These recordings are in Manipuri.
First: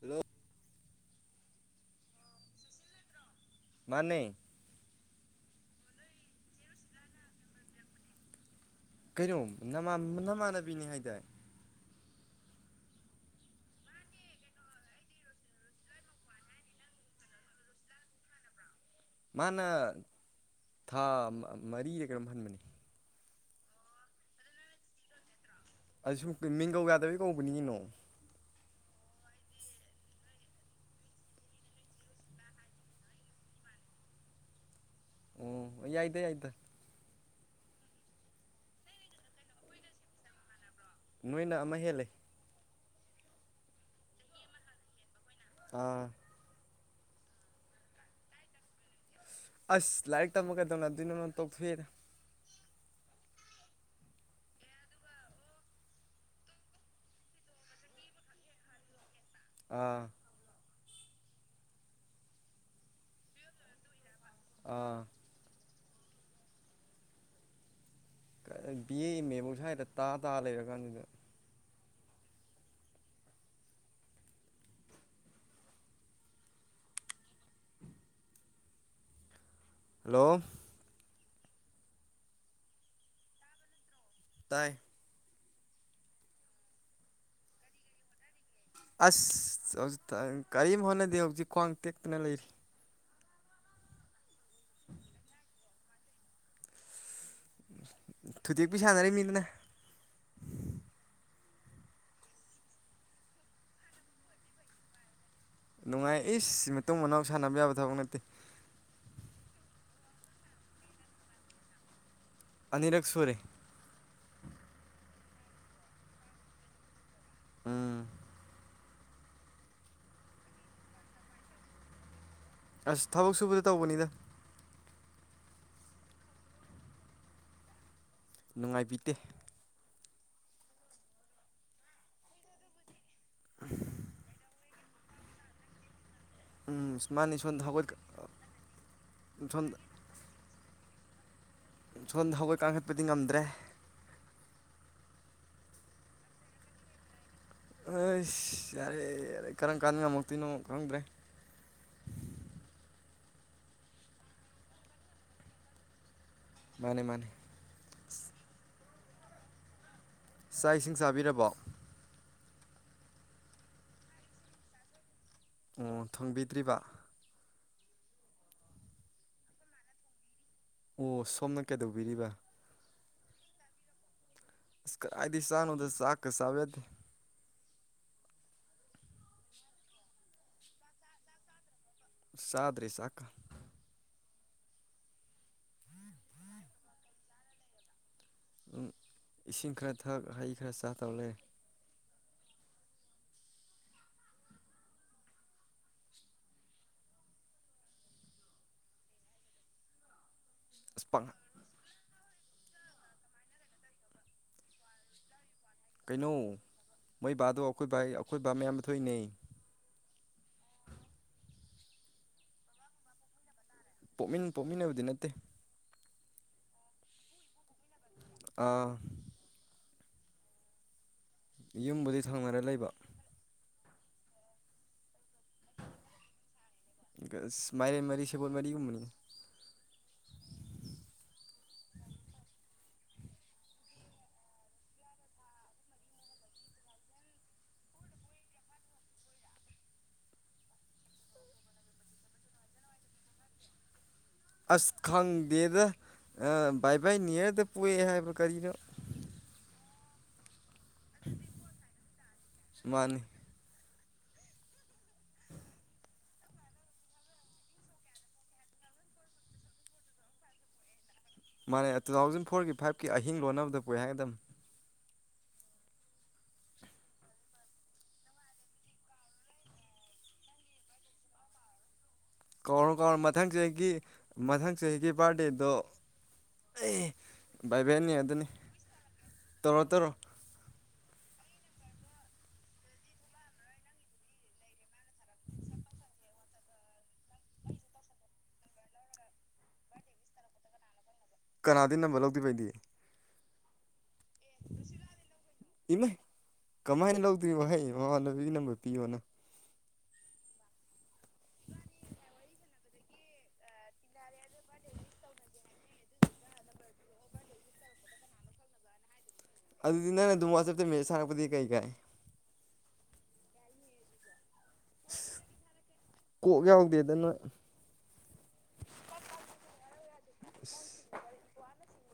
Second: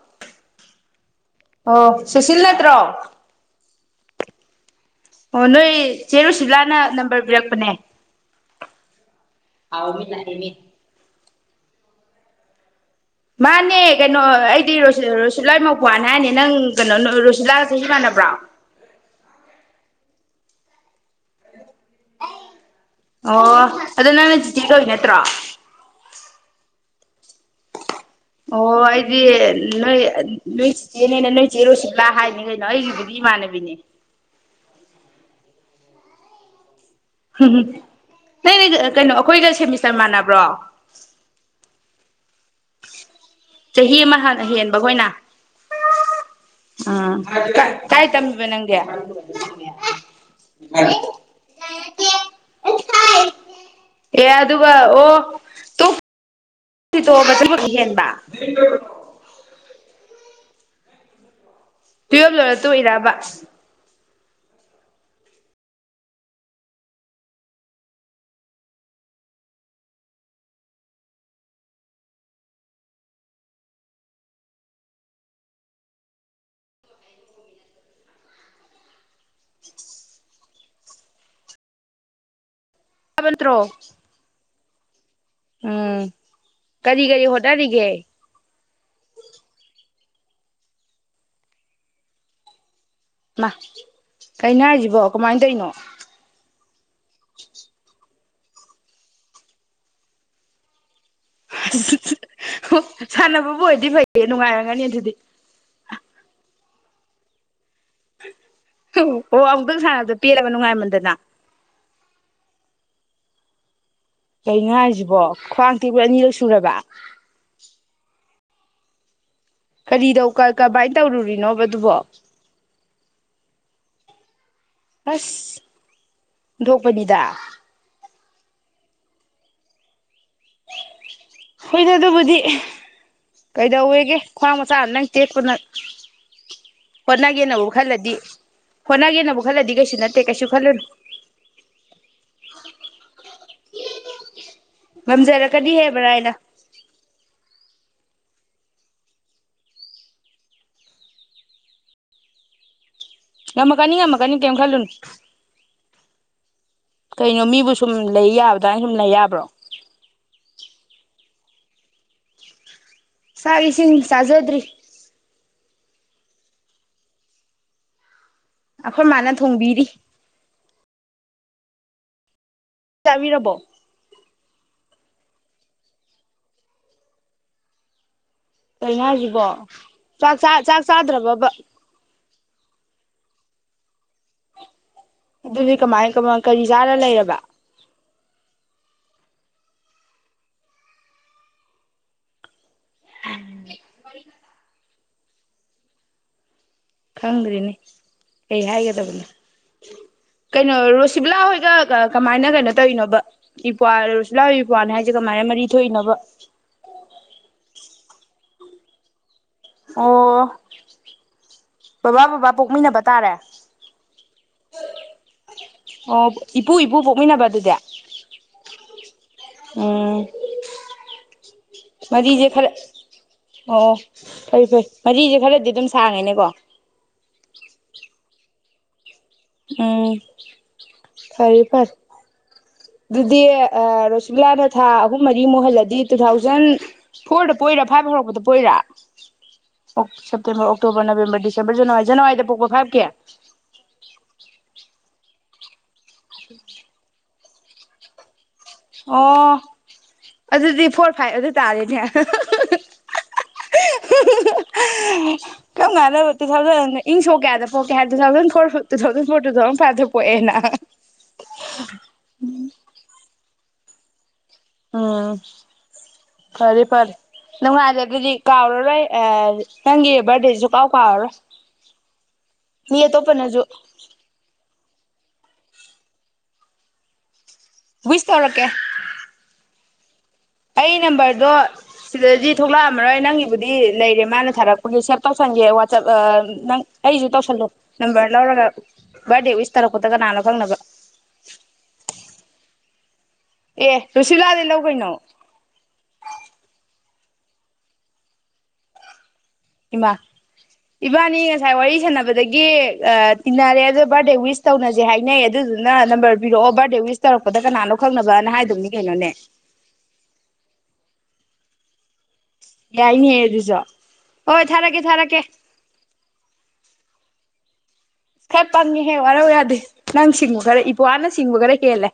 ꯍꯜꯂꯣ ꯑꯣ ꯁꯨꯁꯤꯜ ꯅꯠꯇ꯭ꯔꯣ ꯃꯥꯅꯤ ꯑꯣ ꯅꯣꯏ ꯆꯦꯔꯨꯁꯤꯂꯥꯅ ꯅꯝꯕꯔ ꯄꯤꯔꯛꯄꯅꯦ ꯀꯩꯅꯣ ꯑꯥꯎ ꯃꯤꯅ ꯍꯥꯏꯃꯤ ꯅꯃꯥꯟꯅꯕꯤꯅꯤ ꯍꯥꯏꯗꯥꯏ ꯃꯥꯅꯦ ꯀꯩꯅꯣ ꯑꯩꯗꯤ ꯔꯣꯁꯤꯠꯂꯥꯏ ꯃꯧꯈ꯭ꯋꯥꯥꯟ ꯍꯥꯏꯅꯦ ꯅꯪ ꯀꯩꯅꯣ ꯔꯨꯁꯤꯠꯂꯥꯁꯤ ꯁꯃꯥꯟꯅꯕ꯭ꯔꯣ ꯃꯥꯅ ꯊꯥ ꯃꯔꯤꯗ ꯀꯔꯝ ꯍꯟꯕꯅꯤ ꯑꯣ ꯑꯗ ꯅꯪꯅ ꯆꯖꯤꯇꯦ ꯀꯕꯤ ꯅꯠꯇ꯭ꯔꯣ ꯑꯩ ꯁꯨꯝ ꯃꯤꯡꯒꯧ ꯌꯥꯗꯕꯩ ꯀꯧꯕꯅꯤꯒꯤꯅꯣ ꯑꯣ ꯑꯩꯗꯤ ꯅꯣꯏ ꯅꯣꯏ ꯆꯤꯆꯦꯅꯦꯅꯦ ꯅꯣꯏ ꯆꯦꯔꯨꯁꯤꯠꯂꯥ ꯍꯥꯏꯅꯤ ꯀꯩꯅꯣ ꯑꯩꯒꯤꯗꯨꯗꯤ ꯏꯃꯥꯟꯅꯕꯤꯅꯦ ꯑꯣꯝ ꯌꯥꯏꯗ ꯌꯥꯏꯗ ꯎꯝ ꯅ ꯅ ꯀꯩꯅꯣ ꯑꯩꯈꯣꯏꯒ ꯁꯦꯃꯤꯁꯇꯔ ꯃꯥꯟꯅꯕ꯭ꯔꯣ ꯅꯣꯏꯅ ꯑꯃ ꯍꯦꯜꯂ ꯆꯍꯤ ꯑꯃ ꯍꯦꯟꯕꯈꯣꯏꯅ ꯑꯥ ꯑ ꯀꯥꯏ ꯇꯝꯕꯦ ꯅꯪꯦ ꯑꯁ ꯂꯥꯏꯔꯤꯛ ꯇꯝꯃꯒꯩꯗꯧꯅ ꯑꯗꯨꯣꯏꯅꯣ ꯅ ꯇꯧ ꯐꯦꯔ ꯑꯦ ꯑꯗꯨꯒ ꯑꯣ ꯇꯨꯡ ꯣꯛꯑꯒ ꯊꯕ ꯍꯦꯟꯕ ꯑꯥ ꯇꯨꯌꯦꯜꯕ ꯂꯣꯏꯔ ꯇꯨꯏꯔꯑꯕ ꯑꯥ ꯕꯤ ꯑꯦ ꯑꯦꯝ ꯑꯦꯕꯨꯧ ꯁ꯭ꯋꯥꯏꯗ ꯇꯥ ꯇꯥ ꯂꯩꯔꯀꯥꯟꯗꯨꯗ ꯍꯜꯂꯣ ꯇꯕꯟ꯭ꯔꯣ ꯇꯥꯏ ꯎꯝ ꯀꯔꯤ ꯀꯔꯤ ꯍꯣꯠꯅꯔꯤꯒꯦ ꯑꯁꯖꯤ ꯀꯔꯤꯝ ꯍꯣꯠꯅꯗꯦ ꯍꯧꯖꯤꯛ ꯈ꯭ꯋꯥꯡ ꯇꯦꯛꯇꯅ ꯂꯩꯔꯤ ꯃꯥ ꯀꯩꯅꯣ ꯍꯥꯏꯁꯤꯕꯣ ꯀꯃꯥꯏꯅ ꯇꯧꯔꯤꯅꯣ ꯊꯨꯗꯦꯛꯄꯤꯨ ꯁꯥꯟꯅꯔꯤ ꯃꯤꯗꯨꯅ ꯑꯣ ꯁꯥꯟꯅꯕꯕꯨ ꯑꯣꯏꯗꯤ ꯐꯩꯌꯦ ꯅꯨꯡꯉꯥꯏꯔꯒꯅꯤ ꯑꯗꯨꯗꯤ ꯅꯨꯡꯉꯥꯏꯏ ꯃꯇꯨꯡ ꯃꯅꯥꯎ ꯁꯥꯟꯅꯕ ꯌꯥꯕ ꯑꯠꯇ ꯑꯣ ꯑꯣ ꯑꯃꯨꯛꯇꯪ ꯁꯥꯟꯅꯕꯗꯣ ꯄꯤꯔꯕ ꯅꯨꯡꯉꯥꯏꯃꯟꯗꯅ ꯑꯅꯤꯔꯛ ꯁꯨꯔꯦ ꯀ ꯉ ꯍꯥꯏꯁꯤꯕꯣ ꯈ꯭ꯋꯥꯡ ꯇꯤꯕꯨ ꯑꯅꯤꯔꯛ ꯁꯨꯔꯕ ꯎꯝ ꯀꯔꯤꯗꯧ ꯀꯃꯥꯏꯅ ꯇꯧꯔꯨꯔꯤꯅꯣꯕꯗꯨꯕꯣ ꯑꯁ ꯊꯕꯛ ꯁꯨꯕꯗ ꯇꯧꯕꯅꯤꯗ ꯑꯁ ꯊꯣꯛꯣꯛꯄꯅꯤꯗ ꯅꯨꯡꯉꯥꯏꯕꯤꯗꯦ ꯍꯣꯏꯗ ꯑꯗꯨꯕꯨꯗꯤ ꯀꯩꯗꯧꯋꯦꯒꯦ ꯈ꯭ꯋꯥꯡ ꯃꯆꯥ ꯑꯃ ꯅꯪ ꯇꯦꯛꯄ ꯅꯪ ꯎꯝ ꯃꯥꯅ ꯏꯁꯣꯟꯗ ꯍꯣꯠꯅꯒꯦꯅꯕꯨ ꯍꯧꯒꯠ ꯈꯜꯂꯗꯤ ꯍꯣꯠꯅꯒꯟꯅꯕꯨ ꯈꯜꯂꯗꯤ ꯀꯩꯁꯨ ꯅꯠꯇꯦ ꯀꯩꯁꯨ ꯈꯂꯣ ꯁꯣꯝꯗ ꯍꯧꯒꯣꯏ ꯀꯥꯡꯈꯠꯄꯗꯤ ꯉꯝꯗ꯭ꯔꯦ [inaudible] ꯃꯝꯖꯔ ꯀꯗꯤ ꯍꯥꯏꯦꯕ꯭ꯔꯥ ꯍꯥꯏꯅ ꯑꯩ ꯌꯥꯔꯦ ꯌꯥꯔꯦ ꯀꯔꯝ ꯀꯥꯟ ꯃꯃꯛꯇꯣꯏꯅꯣ ꯈꯪꯗ꯭ꯔꯦ ꯉꯝꯃꯀꯅꯤ ꯉꯝꯃꯀꯅꯤ ꯀꯩꯝ ꯈꯜꯂꯨꯅ ꯃꯥꯅꯦ ꯃꯥꯅꯦ ꯀꯩꯅꯣꯃꯤꯕꯨꯁꯨ ꯁꯨꯝ ꯂꯩ ꯌꯥꯕꯗꯅ ꯁꯨꯝ ꯂꯩ ꯌꯥꯕ꯭ꯔꯣ ꯆꯥꯛ ꯏꯁꯤꯡ ꯆꯥꯕꯤꯔꯕꯣ ꯁꯕꯤꯁꯤꯟ ꯁꯥꯖꯗ꯭ꯔꯤ ꯑꯣ ꯊꯪꯕꯤꯗ꯭ꯔꯤꯕ ꯑꯩꯈꯣꯏ ꯃꯥꯅ ꯊꯣꯡꯕꯤꯔꯤ ꯑꯣ ꯁꯣꯝꯅ ꯀꯩꯗꯧꯕꯤꯔꯤꯕ ꯆꯥꯕꯤꯔꯕꯣ ꯥꯏꯗꯤ ꯁꯥ ꯅꯗ ꯆ ꯀꯁꯥꯕꯦꯗꯤ ꯂꯥꯏꯅꯥꯁꯤꯕꯣ ꯆꯥꯛ ꯆꯥꯛ ꯆꯥꯗ꯭ꯔꯕꯕ ꯁꯥꯗꯔꯤꯁꯈ ꯑꯗꯨꯗꯤ ꯀꯃꯥꯏ ꯀꯃꯥꯏ ꯀꯔꯤ ꯆꯥꯔ ꯂꯩꯔꯕ ꯑꯗꯨꯝ ꯏꯁꯤꯡ ꯈꯔ ꯊꯛ ꯍꯩ ꯈꯔ ꯆꯥ ꯇꯧꯔꯦ ꯎꯝ ꯈꯪꯗ꯭ꯔꯤꯅꯤ ꯀꯩ ꯍꯥꯏꯒꯗꯕꯅꯣ ꯀꯩꯅꯣ ꯑꯁ ꯄꯥꯛ ꯔꯣꯁꯤꯕꯂꯥ ꯍꯣꯏꯗ ꯀꯃꯥꯏꯅ ꯀꯩꯅꯣ ꯇꯧꯔꯤꯅꯣꯕ ꯏꯄ꯭ꯋꯥ ꯔꯨꯁꯂꯥ ꯏꯄ꯭ꯅꯤ ꯍꯥꯏꯁꯦ ꯀꯃꯥꯏꯅ ꯃꯔꯤ ꯊꯣꯛꯏꯅꯣꯕ ꯀꯩꯅꯣ ꯃꯩ ꯕꯥꯗꯣ ꯑꯩꯈꯣꯏ ꯕꯥ ꯑꯩꯈꯣꯏ ꯕꯥ ꯃꯌꯥꯝ ꯊꯣꯏꯅ ꯑꯣ ꯕꯕꯥ ꯕꯕꯥ ꯄꯣꯛꯃꯤꯟꯅꯕ ꯇꯥꯔꯦ ꯄꯣꯛꯃꯤꯟ ꯄꯣꯛꯃꯤꯟꯅꯕꯗꯤ ꯅꯠꯇꯦ ꯑꯣ ꯏꯄꯨ ꯏꯄꯨ ꯄꯣꯛꯃꯤꯟꯅꯕ ꯑꯗꯨꯗꯤ ꯑꯥ ꯎꯝ ꯌꯨꯝꯕꯨꯗꯤ ꯃꯔꯤꯁꯦ ꯊꯪꯅꯔ ꯈꯔ ꯂꯩꯕ ꯑꯣ ꯐꯩ ꯐꯩ ꯃꯔꯤꯁꯦ ꯈꯔꯗꯤ ꯑꯗꯨꯝ ꯁꯥꯡꯉꯦꯅꯦꯀꯣ ꯃꯥꯏꯔꯦꯝ ꯃꯔꯤ ꯁꯦꯕꯣꯜ ꯃꯔꯤꯒꯨꯝꯕꯅꯤ ꯎꯝ ꯐꯔ ꯐꯔ ꯑꯗꯨꯗꯤ ꯔꯣꯁꯤꯂꯥꯅ ꯊꯥ ꯑꯍꯨꯝ ꯃꯔꯤ ꯃꯨꯛꯍꯜꯂꯗꯤ ꯇꯨ ꯊꯥꯎꯖꯟ ꯐꯣꯔꯗ ꯄꯣꯏꯔꯥ ꯐꯥꯏꯚ ꯍꯧꯔꯛꯄꯗ ꯄꯣꯏꯔꯥ September October November December January ꯖꯅꯋꯥꯔꯤꯗ ꯄꯣꯛꯄ ꯐꯥꯏꯚꯀꯤ ꯑꯁ ꯈꯪꯗꯦꯗ ꯕꯥꯏ ꯕꯥꯏ ꯅꯤꯌꯔꯗ ꯄꯣꯛꯑꯦ ꯍꯥꯏꯕ ꯀꯔꯤꯅꯣ ꯑꯣ ꯑꯗꯨꯗꯤ ꯐꯣꯔ ꯐꯥꯏꯚ ꯑꯗꯨ ꯇꯥꯔꯦꯅꯦ ꯃꯥꯅꯤ ꯀꯝ ꯀꯥꯟꯅꯕ ꯇꯨ ꯊꯥꯎꯖꯟ ꯏꯪ ꯁꯣꯛ ꯀꯌꯥꯗ ꯄꯣꯛꯀꯦ ꯍꯥꯏ two thousand four two thousand four two thousand ꯐꯥꯏꯚꯇ ꯄꯣꯛꯑꯦꯅ ꯃꯥꯅꯦ ꯇꯨ ꯊꯥꯎꯖꯟ ꯐꯣꯔꯒꯤ ꯐꯥꯏꯚꯀꯤ ꯑꯍꯤꯡ ꯂꯣꯟꯅꯕꯗ ꯀꯣꯏꯍ ꯑꯦꯗꯝꯝ ꯎꯝ ꯐꯔꯦ ꯐꯔꯦ ꯅꯨꯡꯉꯥꯏꯔꯦ ꯑꯗꯨꯗꯤ ꯀꯥꯎꯔꯔꯣꯏ ꯅꯪꯒꯤ ꯕꯥꯔꯗꯦꯁꯤꯁꯨ ꯀꯥꯎ ꯀꯥꯎꯔꯔꯣꯏ ꯀꯧꯔꯣ ꯃꯤ ꯀꯧꯔꯣ ꯃꯊꯪ ꯑꯇꯣꯞꯄꯅꯁꯨ ꯆꯍꯤꯒꯤ ꯃꯊꯪ ꯆꯍꯤꯒꯤ ꯕꯥꯔꯗꯦꯗꯣ ꯚꯏ ꯚꯦꯟꯅꯤ ꯋꯤꯁ ꯑꯗꯨꯅꯤ ꯇꯧꯔꯛꯀꯦ ꯇꯧꯔꯣ ꯇꯧꯔꯣ ꯑꯩ ꯅꯝꯕꯔꯗꯣ ꯁꯤꯗꯗꯤ ꯊꯣꯛꯂꯛꯑꯝꯃꯔꯣꯏ ꯅꯪꯒꯤꯕꯨꯗꯤ ꯂꯩꯔꯦ ꯃꯥꯅ ꯊꯥꯔꯛꯄꯒꯤ ꯁꯦꯞ ꯇꯧꯁꯟꯒꯦ ꯋꯥꯆꯞ ꯅꯪ ꯑꯩꯁꯨ ꯇꯧꯁꯜꯂꯣ ꯅꯝꯕꯔ ꯂꯧꯔꯒ ꯕꯥꯔꯗꯦ ꯋꯤꯁ ꯇꯥꯔꯛꯄꯗ ꯀꯅꯥꯅꯣ ꯐꯪꯅꯕ ꯀꯅꯥꯗꯅ ꯃꯂꯣ ꯑꯗꯨꯕꯗꯤ ꯑꯦ ꯂꯨꯁꯤꯂꯥꯑꯗꯦ ꯂꯧ ꯀꯩꯅꯣ ꯏꯃꯥꯏ ꯀꯃꯥꯏꯅ ꯂꯧꯗꯣꯏꯅꯣꯍꯩ ꯃꯃꯣꯟꯗ ꯄꯤꯅꯝꯕ ꯄꯤꯌꯣꯅ ꯏꯃꯥ ꯏꯃꯥꯅꯤ ꯉꯁꯥꯏ ꯋꯥꯔꯤ ꯁꯥꯟꯅꯕꯗꯒꯤ ꯇꯤꯟꯅꯔꯦ ꯑꯣ ꯕꯥꯔꯗꯦ ꯋꯤꯁ ꯇꯧꯅꯁꯦ ꯍꯥꯏꯅꯩ ꯑꯗꯨꯗꯨꯅ ꯅꯝꯕꯔ ꯄꯤꯔꯛꯑꯣ ꯕꯥꯔꯗꯦ ꯋꯤꯁ ꯇꯧꯔꯛꯄꯗ ꯀꯅꯥꯅꯣ ꯈꯪꯅꯕꯅ ꯍꯥꯏꯗꯧꯅꯤ ꯀꯩꯅꯣꯅꯦ ꯑꯗꯨꯗꯤ ꯅꯪ ꯑꯗꯨꯝ ꯋꯥ ꯆꯞꯇ ꯃ ꯁꯥꯔꯛꯄꯗꯤ ꯀꯩ ꯀꯥꯏ ꯌꯥꯏꯅꯦꯌꯦ ꯑꯗꯨ ꯑꯗꯨꯖꯣ ꯍꯣꯏ ꯊꯥꯔꯛꯀꯦ ꯊꯥꯔꯛꯀꯦ ꯀꯣꯛ [inaudible] ꯈꯔ ꯄꯪꯉꯦꯍꯦ ꯋꯥꯔꯧ ꯌꯥꯗꯦ ꯅꯪ ꯁꯤꯡꯕ ꯈꯔ ꯏꯄ꯭ꯋꯥꯅ ꯁꯤꯡꯕ ꯈꯔ ꯍꯦꯜꯂꯦ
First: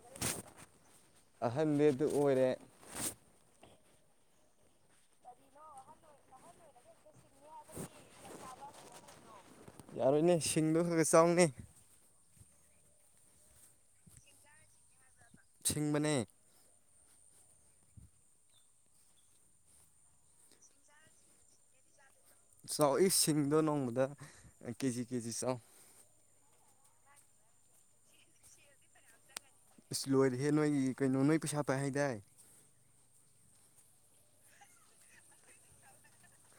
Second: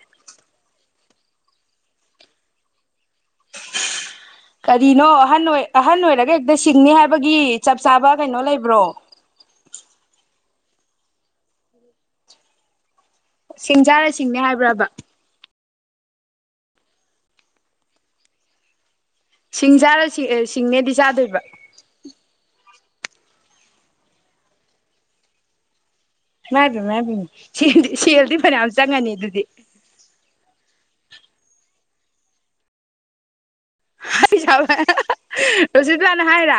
ꯑꯍꯟꯗꯨ ꯑꯣꯏꯔꯦ ꯀꯔꯤꯅꯣ ꯑꯍꯟ ꯑꯣꯏ ꯑꯍꯟ ꯑꯣꯏꯔꯒ ꯍꯦꯛꯇ ꯁꯤꯡꯅꯤ ꯍꯥꯏꯕꯒꯤ ꯆꯞ ꯆꯥꯕ ꯀꯩꯅꯣ ꯂꯩꯕ꯭ꯔꯣ ꯌꯥꯔꯣꯏꯅꯦ ꯁꯤꯡꯗꯣ ꯈꯔ ꯆꯥꯎꯅꯤ ꯁꯤꯡꯖꯥꯔ ꯁꯤꯡꯅꯦ ꯍꯥꯏꯕ꯭ꯔꯕ ꯤꯡꯕꯅꯦ ꯁꯤꯡ ꯆꯥꯔ ꯁꯤꯡꯅꯦꯗꯤ ꯆꯥꯗꯣꯏꯕ ꯆꯥꯎꯏ ꯁꯤꯡꯗꯣ ꯅꯣꯡꯃꯗ ꯀꯦꯖꯤ ꯀꯦꯖꯤ ꯆꯥꯎ ꯃꯥꯗꯤ ꯃꯥ ꯑꯗꯨꯅꯦꯦꯜꯗꯤ ꯁꯦꯜꯗꯤ ꯐꯅꯌꯥꯝ ꯆꯪꯉꯅꯤ ꯑꯗꯨꯗꯤ ꯑꯁ ꯂꯣꯏꯔꯍꯦ ꯅꯣꯏꯒꯤ ꯀꯩꯅꯣ ꯅꯣꯏ ꯄꯩꯁꯥ ꯄꯥꯏ ꯍꯥꯏꯗꯥꯏ ꯍꯥꯏꯕ ꯔꯣꯁꯤꯗꯂꯅ ꯍꯥꯏꯔ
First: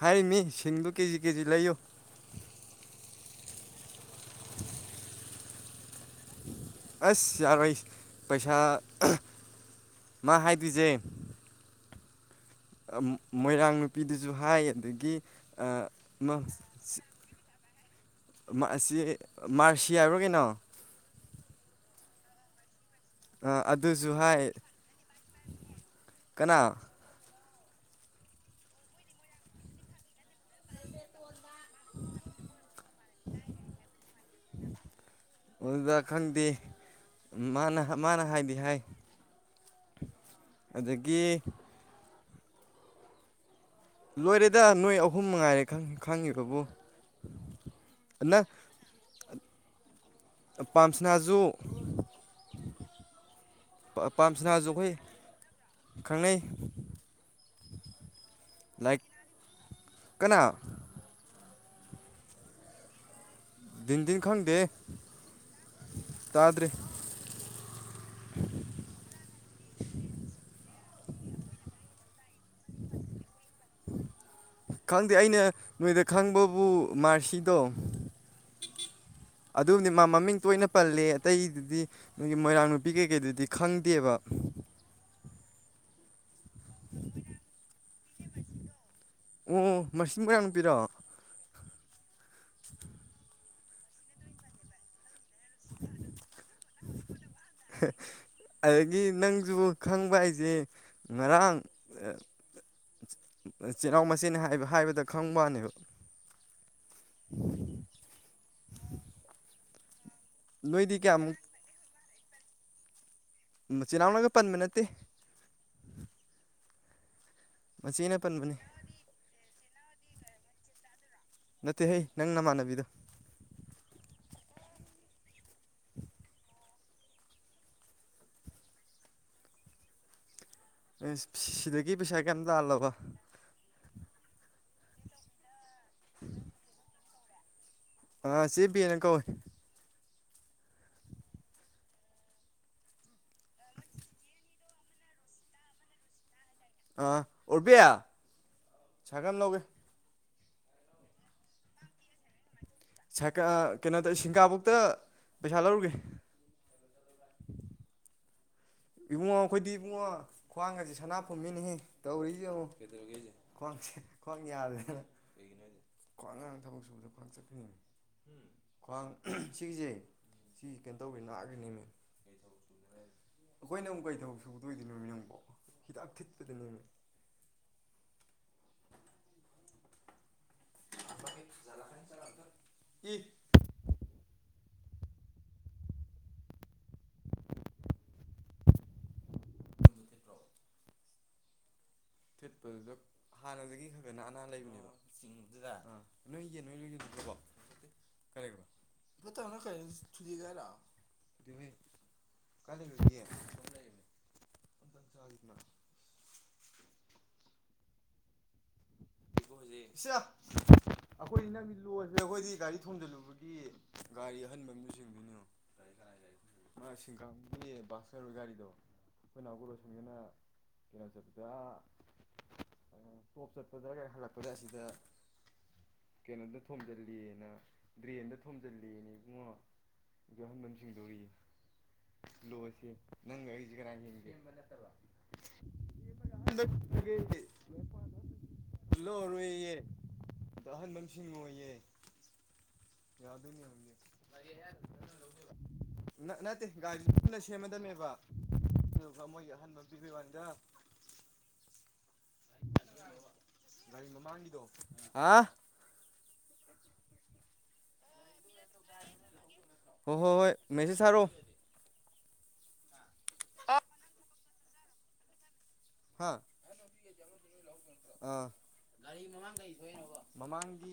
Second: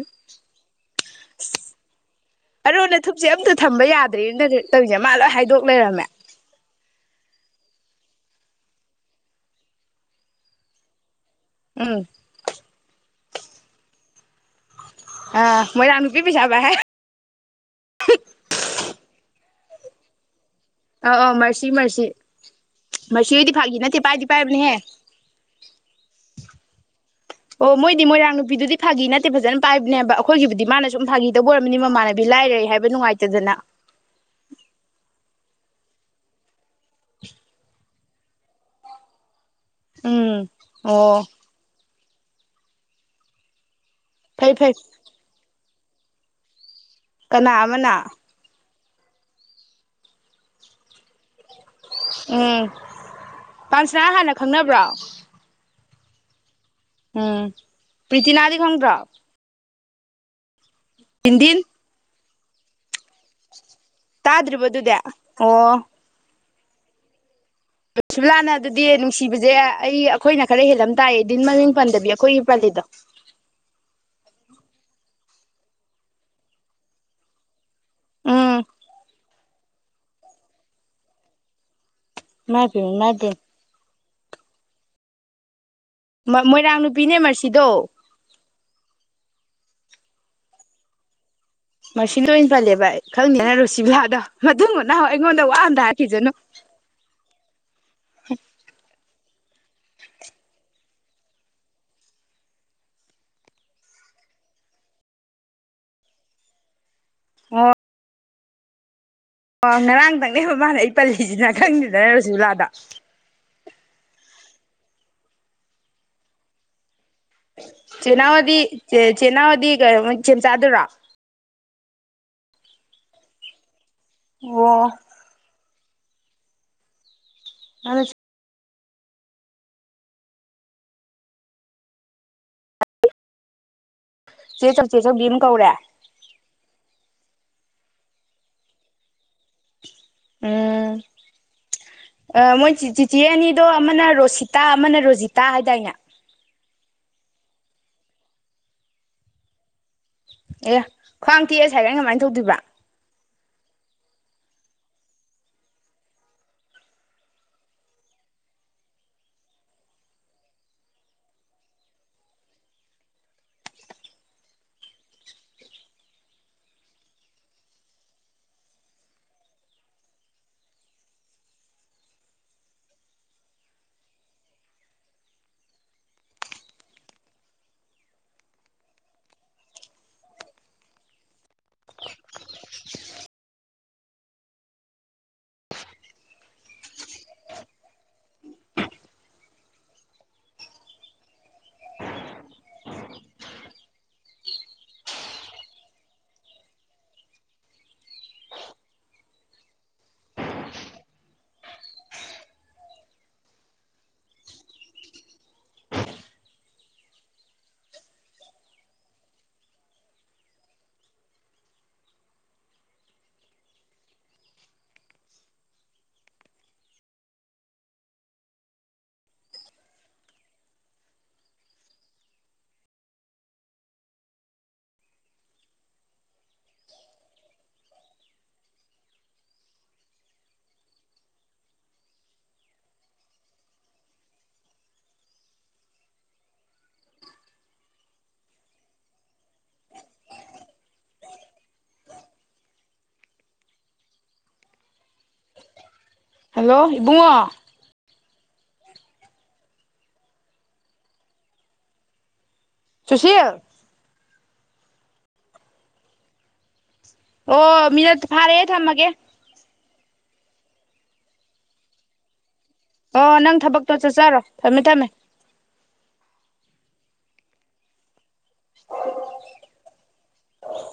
ꯍꯥꯏꯔꯤꯅꯤ ꯁꯤꯟꯗꯨ ꯀꯦꯖꯤ ꯀꯦꯖꯤ ꯂꯩꯌꯨ ꯑꯔꯣꯅ ꯊꯨꯞꯁꯦ ꯑꯝꯇ ꯊꯝꯕ ꯌꯥꯗ꯭ꯔꯦꯅ ꯇꯧꯔꯤꯁꯦ ꯃꯥ ꯂꯣꯏ ꯍꯥꯏꯗꯣꯛ ꯂꯩꯔꯝꯃꯦ ꯑꯁ ꯌꯥꯔꯣꯏ ꯄꯩꯁꯥ ꯃꯥ ꯍꯥꯏꯗꯣꯏꯁꯦ ꯎꯝ ꯃꯣꯏꯔꯥꯡ ꯅꯨꯄꯤꯗꯨ ꯨ ꯍꯥꯏ ꯑꯗꯒꯤ ꯑꯥ ꯃꯣꯏꯔꯥꯡ ꯅꯨꯄꯤ ꯄꯩꯁꯥ ꯄꯥꯏ ꯍꯥꯏ ꯑꯁꯤ ꯃꯥꯔꯁꯤ ꯍꯥꯏꯕꯣ ꯀꯩꯅꯣ ꯑ ꯑ ꯃꯁꯤ ꯃꯁꯤꯁꯤ ꯃꯁꯤꯗꯤ ꯐꯥꯈꯤ ꯅꯠꯇꯦ ꯑꯗꯨꯁꯨ ꯄꯥꯏꯗꯤ ꯍꯥꯏ ꯄꯥꯏꯕꯅꯦꯍꯦ ꯀꯅꯥ ꯑꯣ ꯃꯣꯏꯗꯤ ꯃꯣꯏꯔꯥꯡ ꯅꯨꯄꯤꯗꯨꯗꯤ ꯐꯥꯒꯤ ꯅꯠꯇꯦ ꯐꯖꯅ ꯄꯥꯏꯕꯅꯦꯕ ꯑꯩꯈꯣꯏꯒꯤꯕꯨꯗꯤ ꯃꯥꯅꯁꯨ ꯐꯥꯈꯤ ꯇꯕꯨ ꯑꯣꯏꯔꯝꯅꯤ ꯃꯃꯥꯟꯅꯕꯤ ꯂꯥꯏꯔꯦ ꯍꯥꯏꯕ ꯅꯨꯡꯉꯥꯏꯇꯗꯅ ꯎꯗ ꯈꯟꯗꯤ ꯃꯥꯅꯍ ꯃꯥꯅ ꯍꯥꯏꯗꯤ ꯍꯥꯏ ꯎꯝ ꯑꯣ ꯑꯗꯒꯤ ꯐꯩ ꯂꯣꯏꯔꯦꯗ ꯐꯩ ꯅꯣꯏ ꯑꯍꯨꯝ ꯃꯉꯥꯏꯔꯦ ꯈꯪꯉꯤꯕꯕꯨ ꯀꯅꯥ ꯑꯃꯅꯥ ꯄꯝꯁꯅꯖꯨ ꯎꯝ ꯄꯥꯟꯁꯅꯥ ꯍꯥꯟꯅ ꯄꯥꯝꯁꯅꯥꯁꯨ ꯈꯪꯅꯕ꯭ꯔꯣ ꯑꯩꯈꯣꯏ ꯈꯪꯅꯩ ꯎꯝ ꯄ꯭ꯇꯤꯅꯥꯗꯤ ꯈꯪꯗ꯭ꯔ ꯂꯥꯏꯛ ꯀꯅꯥ ꯍꯤꯟꯗꯤꯤꯟ ꯗꯤꯟ ꯗꯤꯟ ꯇꯥꯗ꯭ꯔꯤꯕꯗꯨꯗꯦ ꯑꯣ ꯇꯥꯗ꯭ꯔꯔꯤ ꯁꯂꯥꯟꯅ ꯑꯗꯨꯗꯤ ꯅꯨꯡꯁꯤꯕꯁꯦ ꯑꯩꯈꯣꯏꯅ ꯈꯔ ꯍꯦꯜꯂꯝꯗꯦ ꯇꯥꯏꯌꯦꯗꯤꯟ ꯃꯃꯤꯡ ꯄꯟꯗꯕꯤ ꯑꯩꯈꯣꯏꯒꯤ ꯄꯜꯂꯤꯗ ꯈꯪꯗꯦ ꯑꯩꯅ ꯅꯣꯏꯗ ꯈꯪꯕꯕꯨ ꯃꯥꯁꯤꯗꯣ ꯎꯝ ꯑ ꯃꯃꯤꯡ ꯇꯣꯏꯅ ꯄꯜꯂꯦ ꯑꯇꯩꯗꯨꯗꯤ ꯅꯪꯣꯏꯒꯤ ꯏꯃꯥꯏ ꯃꯣꯏꯔꯥꯡ ꯅꯨꯄꯤ ꯄꯦꯝꯃ ꯏꯃꯥꯏ ꯀꯩꯀꯩꯗꯨꯗꯤ ꯄꯦꯝꯃ ꯈꯪꯗꯦꯕ [inaudible] ꯃꯣꯏꯔꯥꯡ ꯅꯨꯄꯤꯅꯦ ꯃꯁꯤꯁꯤꯗꯣ ꯑꯣ ꯃꯁꯤꯡ ꯀꯌꯥꯅ ꯄꯤꯔꯣꯑꯣ ꯃꯁꯤꯗ ꯑꯣꯏꯅ ꯄꯜꯂꯦꯕ ꯑꯩ ꯈꯪꯗꯦꯅ ꯔꯨꯁꯤꯕꯤꯂꯗꯣ ꯃꯕꯨꯅ ꯑꯩꯉꯣꯟꯗ ꯋꯥ ꯑꯝꯗ ꯍꯥꯈꯤꯁꯅꯨ ꯑꯗꯒꯤ ꯅꯪꯁꯨ ꯈꯪꯕ ꯍꯥꯏꯁꯦ ꯉꯔꯥꯡ ꯆꯤꯜꯅꯥꯎ ꯃꯆꯦꯅꯤ ꯍꯥꯏꯕ ꯍꯥꯏꯕꯗ ꯈꯪꯕꯅꯦꯕ ꯑꯣ ꯑꯣ ꯉꯔꯥꯡꯗ ꯅꯅꯦꯕ ꯃꯥꯅ ꯑꯩ ꯅꯣꯏꯗꯤ ꯄꯜꯂꯤꯁꯤ ꯀꯌꯥꯃꯨꯛ ꯅꯥ ꯈꯪꯗꯅ ꯂꯁꯤꯂꯗ ꯃꯆꯤꯜꯅꯥꯥꯛꯅꯒ ꯄꯟꯃꯤꯟꯅꯠꯇꯦ ꯆꯦꯅꯥꯋꯥꯗꯤ ꯆ ꯆꯦꯅꯥꯕꯗꯤ ꯆꯤꯟ ꯆꯥꯗꯨꯔꯣ ꯅꯠꯇꯦ ꯍꯩ ꯅꯪ ꯅꯃꯥꯟꯅꯕꯤꯗꯣ ꯑꯣ ꯑ ꯑꯦ ꯁꯤꯗꯒꯤ ꯄꯩꯁꯥ ꯀꯩꯝ ꯇꯥꯜꯂꯕ ꯆꯦ ꯆꯧ ꯆꯦ ꯆꯧꯤ ꯑꯗꯨꯝ ꯀꯧꯔꯦ ꯑ ꯁꯤꯦ ꯄꯤꯅ ꯀ ꯑꯣꯏ ꯎꯝ ꯃꯣꯏ ꯆꯤꯆꯦ ꯑꯅꯤꯗꯣ ꯑꯃꯅ ꯔꯣꯁꯤꯇꯥ ꯑꯃꯅ ꯔꯣꯖꯤꯇꯥ ꯍꯥꯏꯗꯥꯏꯅꯦ ꯑ ꯑꯣꯠꯕꯤꯌꯥ ꯁꯒꯝ ꯂꯧꯒꯦ ꯑꯦ ꯈ꯭ꯋꯥꯡ ꯇꯤꯁꯥꯏꯔꯩꯅ ꯀꯃꯥꯏꯅ ꯇꯧꯗꯣꯏꯕ ꯁ ꯀꯩꯅꯣꯗ ꯁꯤꯡꯒꯥꯕꯧꯇ ꯄꯩꯁꯥ ꯂꯧꯔꯨꯒꯦ ꯏꯕꯨꯡꯉꯣ ꯑꯩꯈꯣꯏꯗꯤ ꯏꯕꯨꯡꯉꯣ ꯈ꯭ꯋꯥꯡꯒꯁꯦ ꯁꯅꯥꯄꯣꯃꯤꯅꯦꯍ ꯇꯧꯔꯤꯁꯤ ꯑꯃꯨ ꯈ꯭ꯋꯥꯡꯦ ꯈ꯭ꯋꯥꯡ ꯌꯥꯗꯗꯅ ꯈ꯭ꯋꯥꯡ ꯉꯥꯡ ꯊꯕꯛ ꯁꯨꯕꯗ ꯈ꯭ꯋꯥꯡ ꯆꯠꯈꯅꯤ ꯎ ꯈ꯭ꯋꯥꯡ ꯁꯤꯒꯤꯁꯦ ꯁꯤ ꯀꯩꯅꯣ ꯇꯧꯕꯅꯤ ꯥꯛꯈ꯭ꯅꯤ ꯑꯩꯈꯣꯏꯅ ꯑꯃꯨꯛ ꯀꯩ ꯊꯧ ꯁꯨꯗꯣꯏꯗꯣꯏꯅꯣꯃꯤ ꯅꯪꯀꯣ ꯍꯤꯗꯥꯛ ꯊꯤꯠꯄꯗꯅꯦꯃꯤ [inaudible] ꯊꯠꯄꯗꯨꯗ ꯍꯥꯟꯅꯗꯒꯤ ꯈ ꯈꯅ ꯑꯅꯥ ꯂꯩꯕꯅꯦꯕ ꯅ ꯑꯩꯈꯣꯏ ꯅꯪꯒꯤ ꯂꯣꯁꯤꯦ ꯑꯩꯈꯣꯏꯗꯤ ꯒꯥꯔꯤ ꯊꯣꯡꯖꯤꯜꯂꯨꯕꯒꯤ ꯒꯥꯔꯤ ꯑꯍꯟꯕ ꯃꯤꯁꯤꯡꯗꯨꯅꯣ ꯃꯥ ꯁꯤꯡꯈꯒꯤ ꯕꯥꯛ ꯆꯔꯣꯏ ꯒꯥꯔꯤꯗꯣ ꯑꯩꯈꯣꯏꯅꯥꯎꯒ ꯂ ꯁꯁꯤꯅ ꯀꯩꯅꯣ ꯆꯠꯄꯗ ꯇꯣꯞ ꯆꯠꯄꯗ꯭ꯔꯥ ꯀ ꯍꯜꯂꯛꯄꯗ ꯑꯁꯤꯗ ꯀꯩꯅꯣꯗ ꯊꯣꯝꯖꯤꯜꯂꯤꯦꯅ ꯗ꯭ꯔꯦꯟꯗ ꯊꯣꯝꯖꯤꯜꯂꯤꯅꯦ ꯏꯕꯨꯡꯉꯣ ꯑꯗꯨ ꯑꯍꯟꯕ ꯁꯤꯡꯗꯣꯔꯤ ꯂꯣꯁꯦ ꯅꯪꯒ ꯑꯩꯁꯦ ꯀꯅꯥ ꯍꯦꯟꯒꯦ ꯂꯔꯣꯏꯌꯦꯦꯌꯦ ꯑꯗꯣ ꯑꯍꯟꯥꯟꯕ ꯑꯃꯁꯤꯡꯉꯣꯌꯦ ꯌꯥꯗ ꯅ ꯍꯣꯡꯦ ꯅꯠꯇꯦ ꯍꯜꯂꯣ ꯒꯥꯔꯤ ꯄꯨꯟꯅ ꯏꯕꯨꯡꯉꯣ ꯁꯦꯝꯃꯗꯕꯅꯦꯕ ꯑ ꯐꯃꯣꯏꯒꯤ ꯑꯍꯟ ꯃ ꯄꯤꯕꯤ ꯋꯥꯅꯤꯗ ꯁꯨꯁꯤꯜ ꯒꯥꯔꯤ ꯃꯃꯥꯡꯒꯤꯗꯣ ꯍꯥ ꯑꯣ ꯃꯤꯅ ꯐꯔꯦ ꯊꯃꯒꯦ ꯍꯣ ꯍꯣꯏ ꯍꯣꯏ ꯃꯦꯁꯦꯖ ꯊꯥꯔꯛꯑꯣ ꯑꯣ ꯅꯪ ꯊꯕꯛꯇꯣ ꯆꯠꯆꯔꯣ ꯊꯝꯃꯦ ꯊꯝꯃꯦ ꯍꯥ ꯑꯥ ꯒꯥꯔꯤ ꯃꯃꯥꯡ ꯀꯩ ꯁꯣꯛꯏꯅꯣꯕ ꯃꯃꯥꯡꯒꯤ